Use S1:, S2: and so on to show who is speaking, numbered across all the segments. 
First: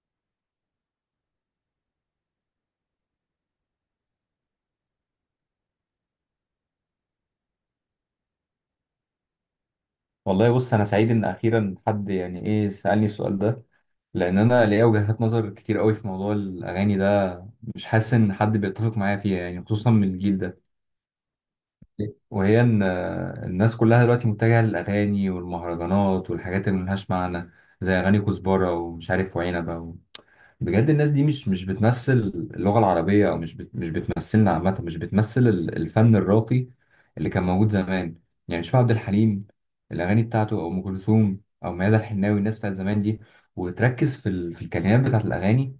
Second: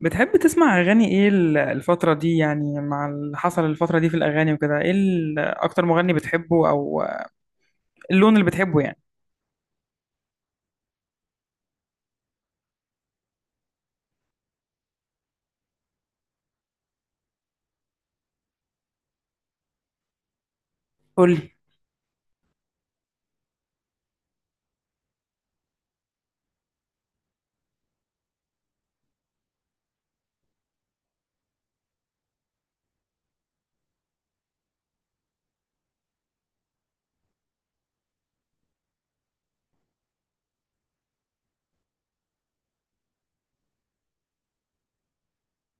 S1: بتحب تسمع أغاني إيه الفترة دي يعني مع اللي حصل الفترة دي في الأغاني وكده إيه أكتر مغني بتحبه أو اللون اللي بتحبه يعني؟
S2: والله بص، انا سعيد ان اخيرا حد يعني سالني السؤال ده. لان انا ليا وجهات نظر كتير قوي في موضوع الاغاني ده، مش حاسس ان حد بيتفق معايا فيها، يعني خصوصا من الجيل ده.
S1: قولي.
S2: وهي ان الناس كلها دلوقتي متجهه للاغاني والمهرجانات والحاجات اللي ملهاش معنى، زي اغاني كزبره ومش عارف وعنبه. بجد الناس دي مش بتمثل اللغة العربية، أو مش بتمثلنا عامة، مش بتمثل الفن الراقي اللي كان موجود زمان. يعني شوف عبد الحليم، الأغاني بتاعته، أو أم كلثوم، أو ميادة الحناوي، الناس بتاعت زمان دي، وتركز في الكلمات بتاعت الأغاني،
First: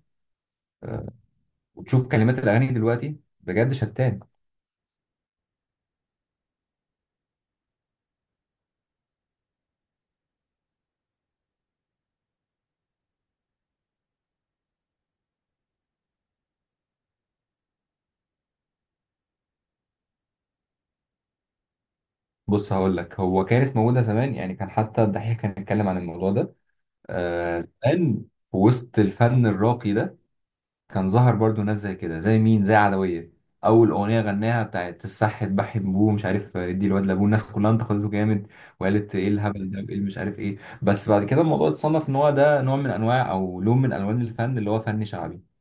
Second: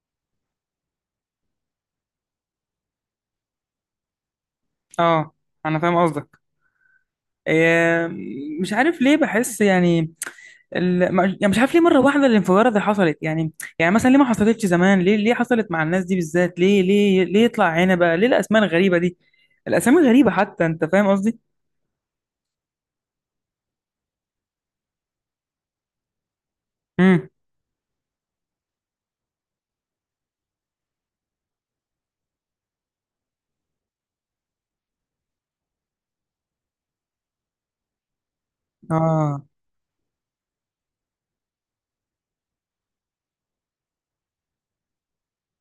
S2: وتشوف كلمات الأغاني دلوقتي، بجد شتان.
S1: آه، أنا فاهم قصدك. إيه، مش عارف ليه بحس يعني ال... ما- يعني مش عارف ليه مرة واحدة الانفجارة اللي حصلت يعني. يعني مثلا ليه ما حصلتش زمان؟ ليه ليه حصلت مع الناس دي بالذات؟ ليه ليه ليه يطلع هنا بقى ليه الأسماء الغريبة دي؟ الأسامي غريبة، حتى أنت فاهم قصدي؟
S2: بص هقول لك، هو كانت موجودة زمان، يعني كان حتى الدحيح كان بيتكلم عن الموضوع ده.
S1: امم
S2: آه زمان في وسط الفن الراقي ده كان ظهر برضو ناس زي كده، زي مين، زي عدوية. أول أغنية غناها بتاعت الصح اتبحي بابوه مش عارف ادي الواد لابوه، الناس كلها انتقدته جامد وقالت ايه
S1: آه،
S2: الهبل ده وايه اللي مش عارف ايه. بس بعد كده الموضوع اتصنف ان هو ده نوع من انواع او لون من الوان الفن، اللي هو فن شعبي،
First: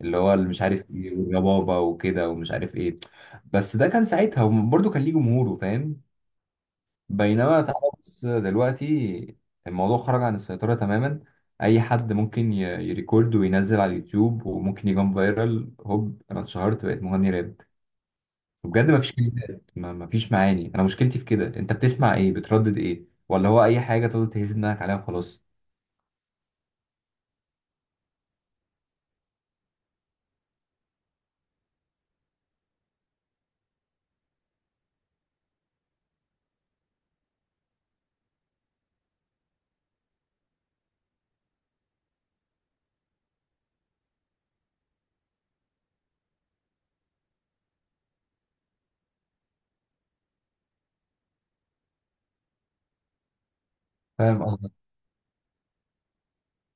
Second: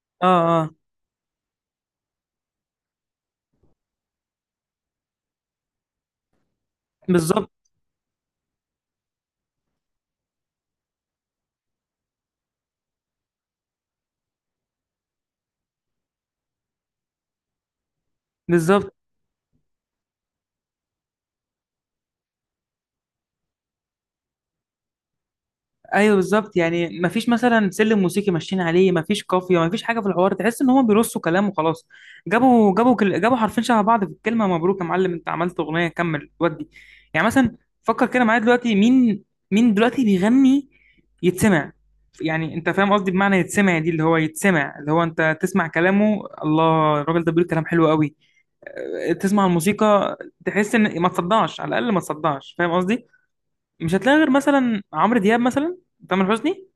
S2: اللي
S1: آه،
S2: هو اللي مش
S1: آه،
S2: عارف ايه والربابة وكده ومش عارف ايه. بس ده كان ساعتها، وبرضه كان ليه جمهوره، فاهم؟
S1: بالظبط.
S2: بينما تعالى بص دلوقتي، الموضوع خرج عن السيطرة تماما. أي حد ممكن يريكورد وينزل على اليوتيوب وممكن يجي فايرال، هوب أنا اتشهرت بقيت مغني راب. بجد
S1: بالظبط.
S2: مفيش كلمات، مفيش معاني. أنا مشكلتي في كده، أنت بتسمع إيه؟ بتردد إيه؟ ولا هو أي حاجة تقدر تهز دماغك عليها وخلاص؟
S1: ايوه، بالظبط. يعني مفيش مثلا سلم موسيقي ماشيين عليه، مفيش قافيه، مفيش حاجه في الحوار، تحس ان هم بيرصوا كلام وخلاص. جابوا جابوا حرفين شبه بعض في الكلمه، مبروك يا معلم انت عملت اغنيه، كمل ودي. يعني مثلا فكر كده معايا دلوقتي، مين؟ مين دلوقتي بيغني يتسمع؟ يعني انت فاهم قصدي بمعنى يتسمع دي، اللي هو يتسمع اللي هو انت تسمع كلامه، الله، الراجل ده بيقول كلام حلو قوي. أه، تسمع الموسيقى، تحس ان ما تصدعش، على الاقل ما تصدعش، فاهم قصدي؟ مش هتلاقي غير
S2: فاهم.
S1: مثلا عمرو دياب مثلا، تامر حسني.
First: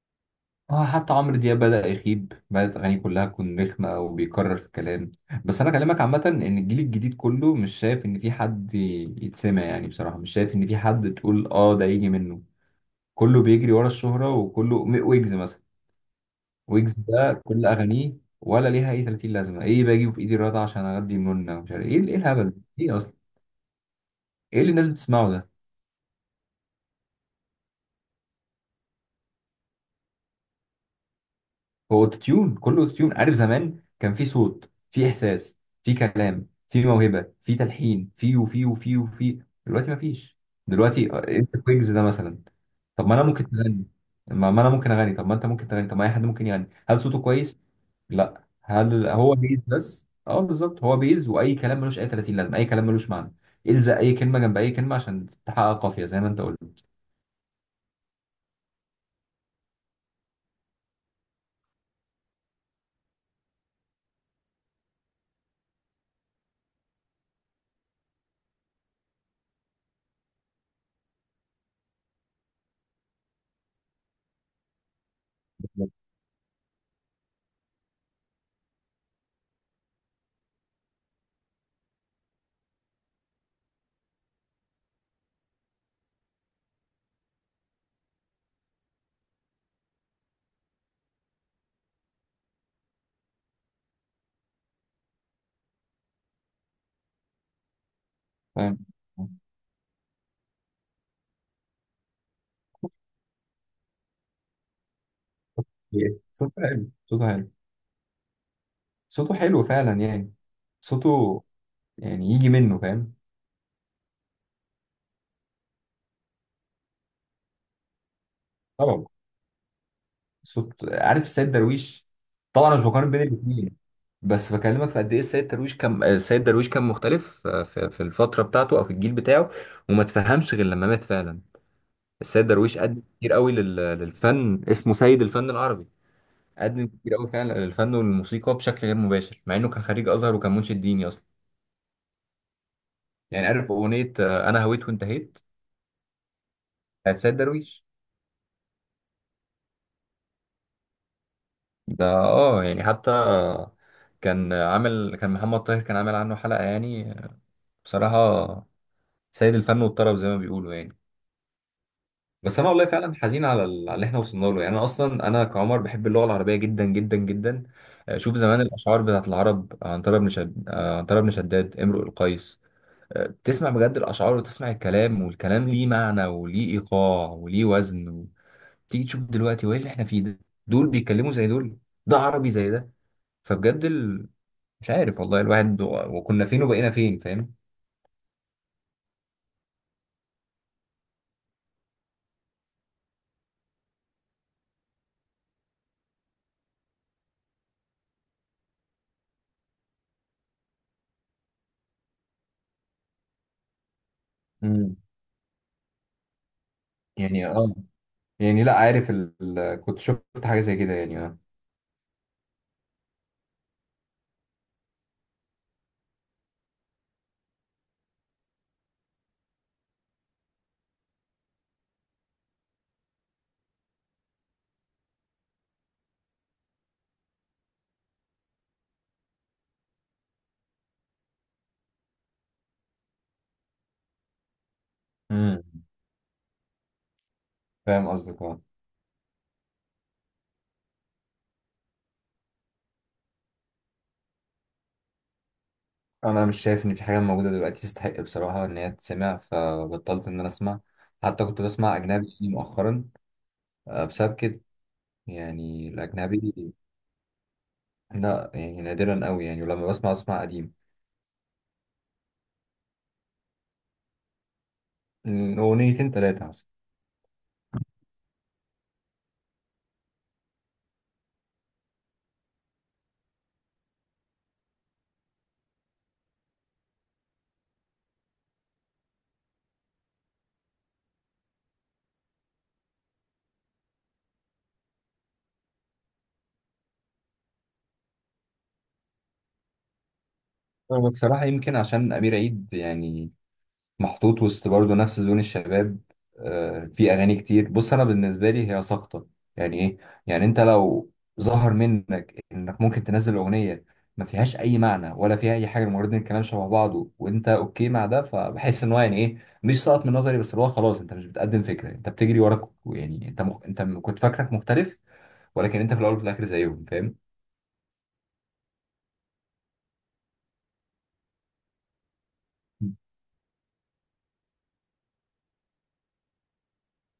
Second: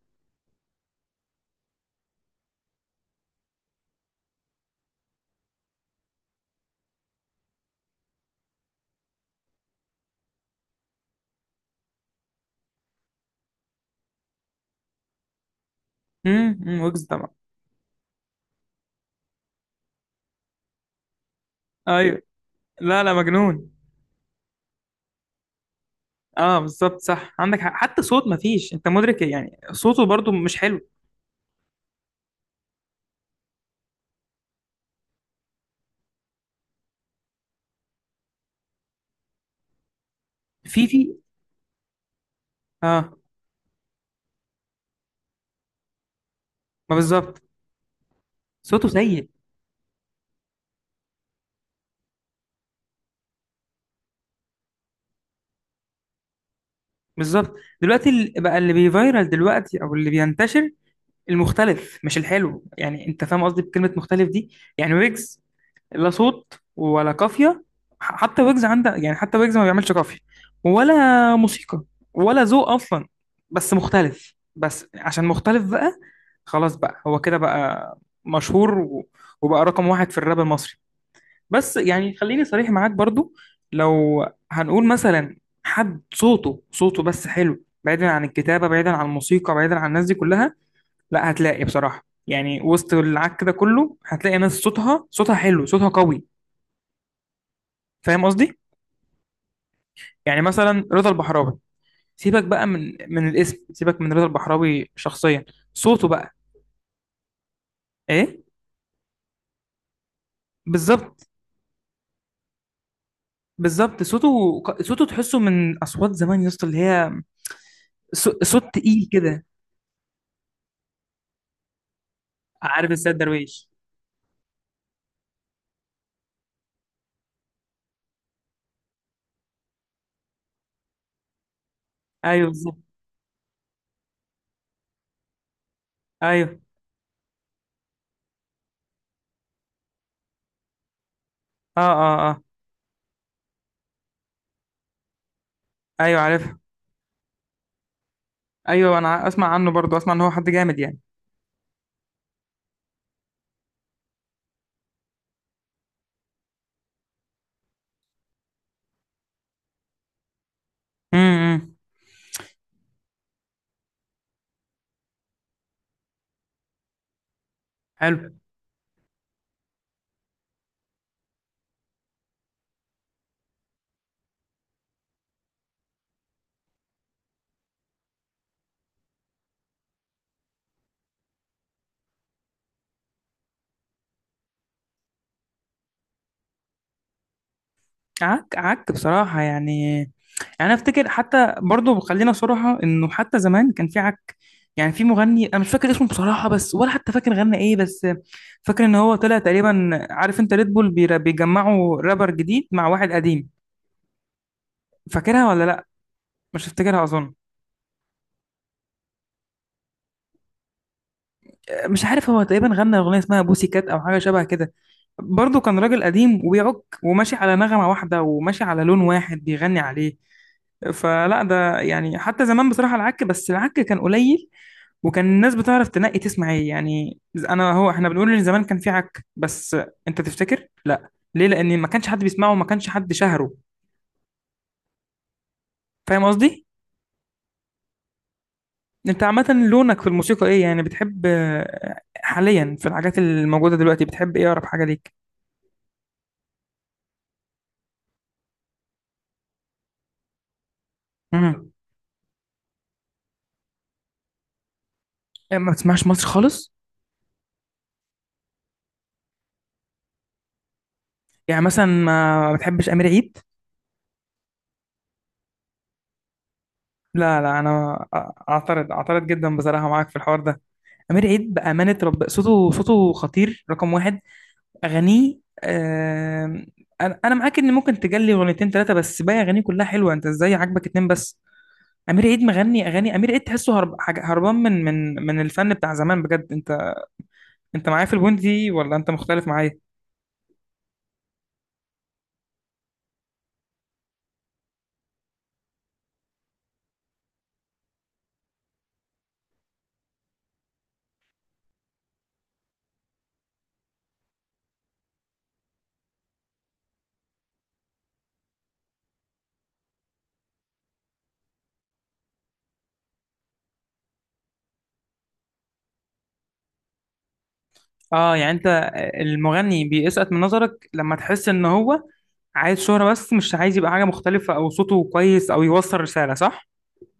S2: اه حتى عمرو دياب بدأ يخيب، بدأت أغانيه كلها تكون رخمة وبيكرر في كلام. بس أنا كلامك عامة، إن الجيل الجديد كله مش شايف إن في حد يتسمع، يعني بصراحة مش شايف إن في حد تقول آه ده يجي منه. كله بيجري ورا الشهرة، وكله ويجز مثلا.
S1: أمم،
S2: ويجز
S1: ويجز طبعا.
S2: ده كل أغانيه ولا ليها أي 30 لازمة، إيه باجي في إيدي الرضا عشان أغدي منى ومش عارف إيه؟ إيه
S1: ايوه.
S2: الهبل ده؟ إيه
S1: لا لا،
S2: أصلا
S1: مجنون.
S2: إيه اللي الناس بتسمعه ده؟
S1: اه، بالظبط، صح، عندك حق. حتى صوت ما فيش، انت مدرك يعني؟ صوته برضو مش حلو.
S2: هو اوتوتيون، كله اوتوتيون. عارف زمان كان في صوت، في احساس، في كلام، في موهبه، في تلحين، في وفي. دلوقتي مفيش.
S1: في
S2: دلوقتي
S1: في
S2: انت كويجز ده مثلا، طب ما
S1: اه.
S2: انا ممكن اغني، ما انا ممكن اغني، طب ما انت ممكن تغني، طب ما اي حد ممكن يغني.
S1: ما
S2: هل صوته
S1: بالظبط.
S2: كويس؟ لا.
S1: صوته
S2: هل
S1: سيء.
S2: هو بيز؟ بس اه بالظبط هو بيز، واي كلام ملوش اي 30 لازمه، اي كلام ملوش معنى. الزق اي كلمه جنب اي كلمه عشان تحقق قافيه زي ما انت قلت.
S1: بالظبط. دلوقتي بقى اللي بيفيرال دلوقتي او اللي بينتشر، المختلف مش الحلو، يعني انت فاهم قصدي بكلمة مختلف دي؟ يعني ويجز، لا صوت ولا قافية. حتى ويجز عندها يعني، حتى ويجز ما بيعملش قافية ولا موسيقى ولا ذوق أصلا، بس مختلف، بس عشان مختلف بقى خلاص بقى هو كده بقى مشهور وبقى رقم واحد في الراب المصري. بس يعني خليني صريح معاك برضو، لو هنقول مثلا حد صوته صوته بس حلو، بعيدا عن الكتابة، بعيدا عن الموسيقى، بعيدا عن الناس دي كلها، لا هتلاقي بصراحة، يعني وسط العك ده كله هتلاقي ناس صوتها صوتها حلو، صوتها قوي، فاهم قصدي؟
S2: فاهم.
S1: يعني مثلا رضا البحراوي، سيبك بقى من الاسم، سيبك من رضا البحراوي شخصيا، صوته بقى.
S2: صوته حلو. صوته حلو.
S1: ايه.
S2: صوته حلو فعلا، يعني
S1: بالظبط.
S2: صوته يعني يجي منه، فاهم.
S1: بالظبط صوته، صوته تحسه من اصوات زمان يا اسطى، اللي هي صوت
S2: طبعا.
S1: تقيل كده.
S2: صوت، عارف السيد درويش، طبعا أنا مش
S1: عارف
S2: بقارن
S1: السيد
S2: بين
S1: درويش؟
S2: الاثنين، بس بكلمك في قد ايه السيد درويش كان، السيد درويش كان مختلف في الفتره بتاعته او في الجيل بتاعه، وما تفهمش غير لما مات فعلا.
S1: ايوه
S2: السيد
S1: بالظبط.
S2: درويش قدم كتير قوي للفن، اسمه سيد الفن العربي.
S1: ايوه.
S2: قدم كتير قوي فعلا للفن والموسيقى بشكل غير مباشر، مع انه كان خريج ازهر وكان منشد ديني اصلا.
S1: اه اه اه.
S2: يعني عارف اغنيه انا هويت وانتهيت،
S1: ايوه عارفها.
S2: بتاعت سيد درويش.
S1: ايوه، اسمع عنه برضو، اسمع ان هو حد جامد يعني.
S2: ده اه يعني حتى كان عامل، كان محمد طاهر كان عامل عنه حلقة يعني. بصراحة سيد الفن والطرب زي ما بيقولوا يعني.
S1: إمم.
S2: بس انا والله فعلا حزين على على اللي احنا وصلنا له. يعني انا اصلا انا كعمر بحب اللغة العربية جدا جدا جدا.
S1: حلو.
S2: شوف زمان الاشعار بتاعت العرب، عنترة بن شد آه، عنترة بن شداد، امرؤ القيس. تسمع بجد الاشعار وتسمع الكلام، والكلام ليه معنى وليه ايقاع وليه وزن. تيجي تشوف دلوقتي وايه اللي احنا فيه ده؟ دول بيتكلموا زي دول؟ ده عربي زي ده؟ فبجد مش عارف والله الواحد وكنا فين وبقينا فين، فاهم؟
S1: عك عك بصراحة، يعني يعني افتكر حتى برضو، خلينا صراحة، انه حتى زمان كان في عك. يعني في مغني انا مش فاكر اسمه بصراحة، بس ولا حتى فاكر غنى ايه، بس فاكر ان هو طلع تقريبا، عارف انت ريد بول بيجمعوا رابر جديد مع واحد قديم،
S2: امم.
S1: فاكرها ولا لا؟ مش هفتكرها اظن.
S2: يعني اه يعني لا عارف كنت شفت حاجة زي كده يعني اه.
S1: مش عارف، هو تقريبا غنى اغنيه اسمها بوسي كات او حاجه شبه كده، برضه كان راجل قديم وبيعك وماشي على نغمه واحده وماشي على لون واحد بيغني عليه. فلا ده يعني حتى زمان بصراحه العك، بس العك كان قليل، وكان الناس بتعرف تنقي تسمع ايه يعني. انا هو احنا بنقول ان زمان كان في عك، بس انت تفتكر لا ليه؟ لان ما كانش حد بيسمعه وما كانش حد شهره،
S2: امم.
S1: فاهم قصدي؟
S2: فاهم قصدك اه.
S1: انت عامه لونك في الموسيقى ايه يعني؟ بتحب آه، حاليا في الحاجات الموجوده دلوقتي بتحب ايه؟ اقرب حاجه ليك.
S2: انا مش شايف ان في حاجة موجودة دلوقتي تستحق بصراحة ان هي تتسمع، فبطلت ان انا اسمع. حتى كنت
S1: مم.
S2: بسمع اجنبي يعني مؤخرا، بسبب كده،
S1: يعني ما
S2: يعني
S1: بتسمعش مصر خالص؟
S2: الاجنبي. لا يعني نادرا قوي يعني، ولما بسمع اسمع قديم.
S1: يعني مثلا ما بتحبش امير عيد؟
S2: اغنيتين ثلاثة مثلا.
S1: لا لا، اعترض، اعترض جدا بصراحه معاك في الحوار ده. امير عيد بامانه رب صوته، صوته خطير، رقم واحد، اغانيه. آم، انا معاك ان ممكن تجلي اغنيتين ثلاثه، بس باقي اغانيه كلها حلوه، انت ازاي عاجبك اتنين بس؟ امير عيد مغني اغاني، امير عيد تحسه هرب هربان من الفن بتاع زمان بجد، انت انت معايا في البوينت دي ولا انت مختلف معايا؟
S2: هو بصراحة يمكن عشان أمير عيد يعني محطوط وسط برضه نفس زون الشباب. في اغاني كتير بص انا بالنسبه لي هي ساقطه. يعني ايه؟ يعني انت لو ظهر منك انك ممكن تنزل اغنيه ما فيهاش اي معنى ولا فيها اي حاجه، مجرد ان الكلام شبه بعضه وانت اوكي مع ده، فبحس ان هو يعني ايه، مش ساقط من نظري بس اللي هو خلاص انت مش بتقدم فكره، انت بتجري وراك يعني، انت كنت فاكرك مختلف، ولكن انت في الاول وفي الاخر زيهم، فاهم.
S1: اه يعني انت المغني بيسقط من نظرك لما تحس ان هو عايز شهرة بس، مش عايز يبقى حاجة مختلفة أو صوته كويس أو يوصل رسالة، صح؟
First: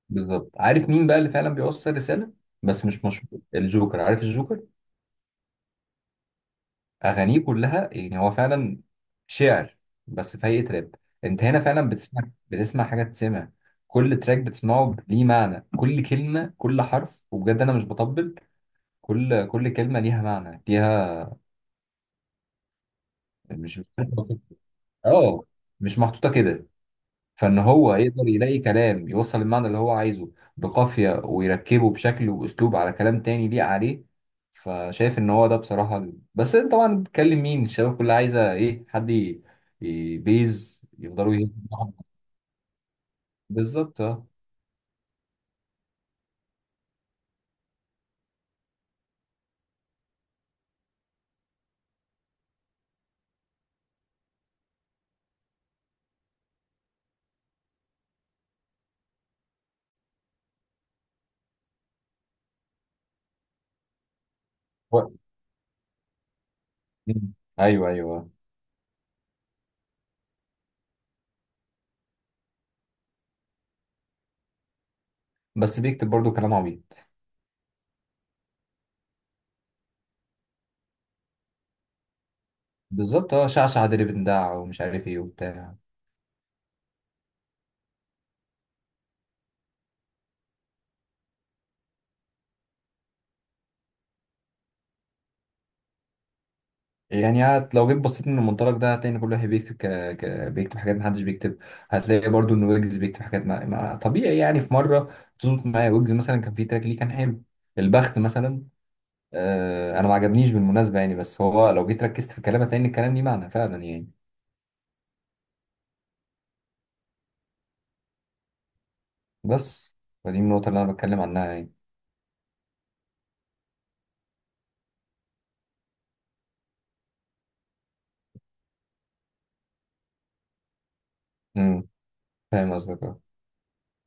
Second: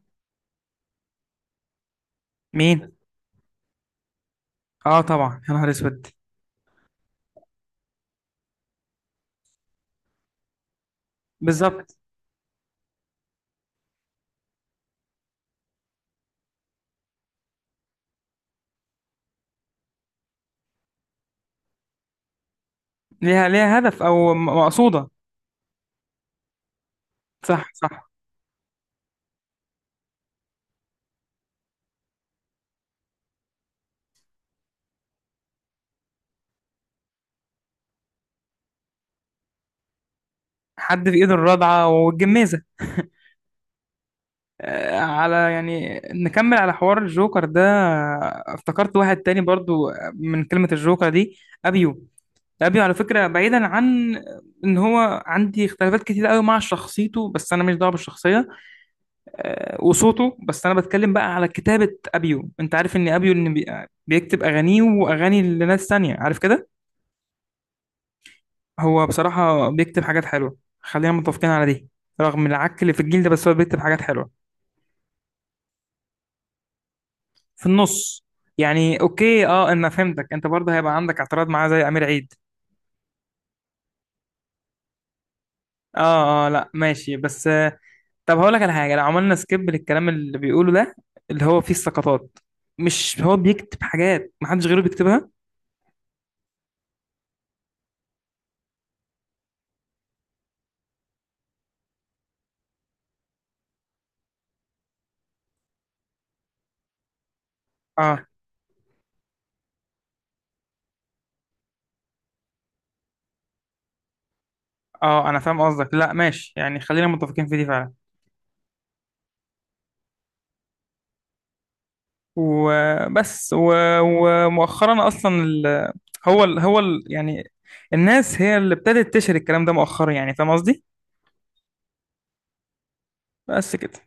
S2: بالظبط. عارف مين بقى اللي فعلا بيوصل رساله بس
S1: مين؟
S2: مش مشهور؟ الجوكر، عارف الجوكر؟
S1: آه طبعا، يا نهار أسود.
S2: اغانيه كلها، يعني هو فعلا شعر بس في هيئه راب. انت هنا فعلا
S1: بالظبط.
S2: بتسمع، بتسمع حاجه، تسمع. كل تراك بتسمعه ليه معنى، كل كلمه، كل حرف، وبجد انا مش بطبل. كل كلمه ليها معنى، ليها،
S1: ليها
S2: مش
S1: هدف،
S2: عارف
S1: أو
S2: أوصف.
S1: مقصودة.
S2: اه. مش محطوطه كده، فان
S1: صح
S2: هو
S1: صح.
S2: يقدر يلاقي كلام يوصل المعنى اللي هو عايزه بقافية، ويركبه بشكل واسلوب على كلام تاني ليه عليه. فشايف ان هو ده بصراحة بس انت طبعا بتكلم مين؟ الشباب كلها عايزة ايه؟ حد بيز،
S1: حد في إيده
S2: يفضلوا يهزوا
S1: الرضعة
S2: بعض.
S1: والجمازة
S2: بالظبط اه.
S1: آه، على يعني نكمل على حوار الجوكر ده، آه، افتكرت واحد تاني برضو من كلمة الجوكر دي، أبيو. أبيو على فكرة، بعيدا عن إن هو عندي اختلافات كتير قوي مع شخصيته، بس أنا مش دعوة بالشخصية آه، وصوته، بس انا بتكلم بقى على كتابة ابيو، انت عارف ان ابيو بيكتب اغانيه
S2: و-
S1: واغاني لناس تانية، عارف كده؟
S2: مم. ايوه ايوه آه.
S1: هو بصراحة بيكتب حاجات حلوة، خلينا متفقين على دي، رغم العك اللي في الجيل ده، بس هو بيكتب حاجات حلوة
S2: بس بيكتب برضو كلام عبيط.
S1: في النص. يعني اوكي، اه انا فهمتك، انت برضه هيبقى عندك اعتراض معاه زي امير عيد.
S2: بالظبط اه، شعشع دربندع ومش عارف ايه وبتاع.
S1: اه اه، لا ماشي، بس آه، طب هقول لك على حاجة، لو عملنا سكيب للكلام اللي بيقوله ده اللي هو فيه السقطات، مش هو بيكتب حاجات محدش غيره بيكتبها؟
S2: يعني هت لو جيت بصيت من المنطلق ده هتلاقي ان كل واحد بيكتب بيكتب حاجات محدش بيكتب. هتلاقي برضو ان ويجز بيكتب حاجات طبيعي يعني. في مره تظبط معايا ويجز، مثلا كان في تراك ليه كان حلو، البخت
S1: اه
S2: مثلا. آه انا ما عجبنيش بالمناسبه يعني، بس هو لو جيت ركزت في كلامه هتلاقي ان الكلام ليه معنى فعلا يعني.
S1: اه انا فاهم قصدك، لا ماشي يعني، خلينا متفقين في دي فعلا.
S2: بس فدي النقطه اللي انا بتكلم عنها يعني.
S1: وبس ومؤخرا اصلا يعني الناس هي اللي ابتدت تشهر الكلام ده مؤخرا، يعني فاهم قصدي؟
S2: امم. فاهم قصدك.
S1: بس كده.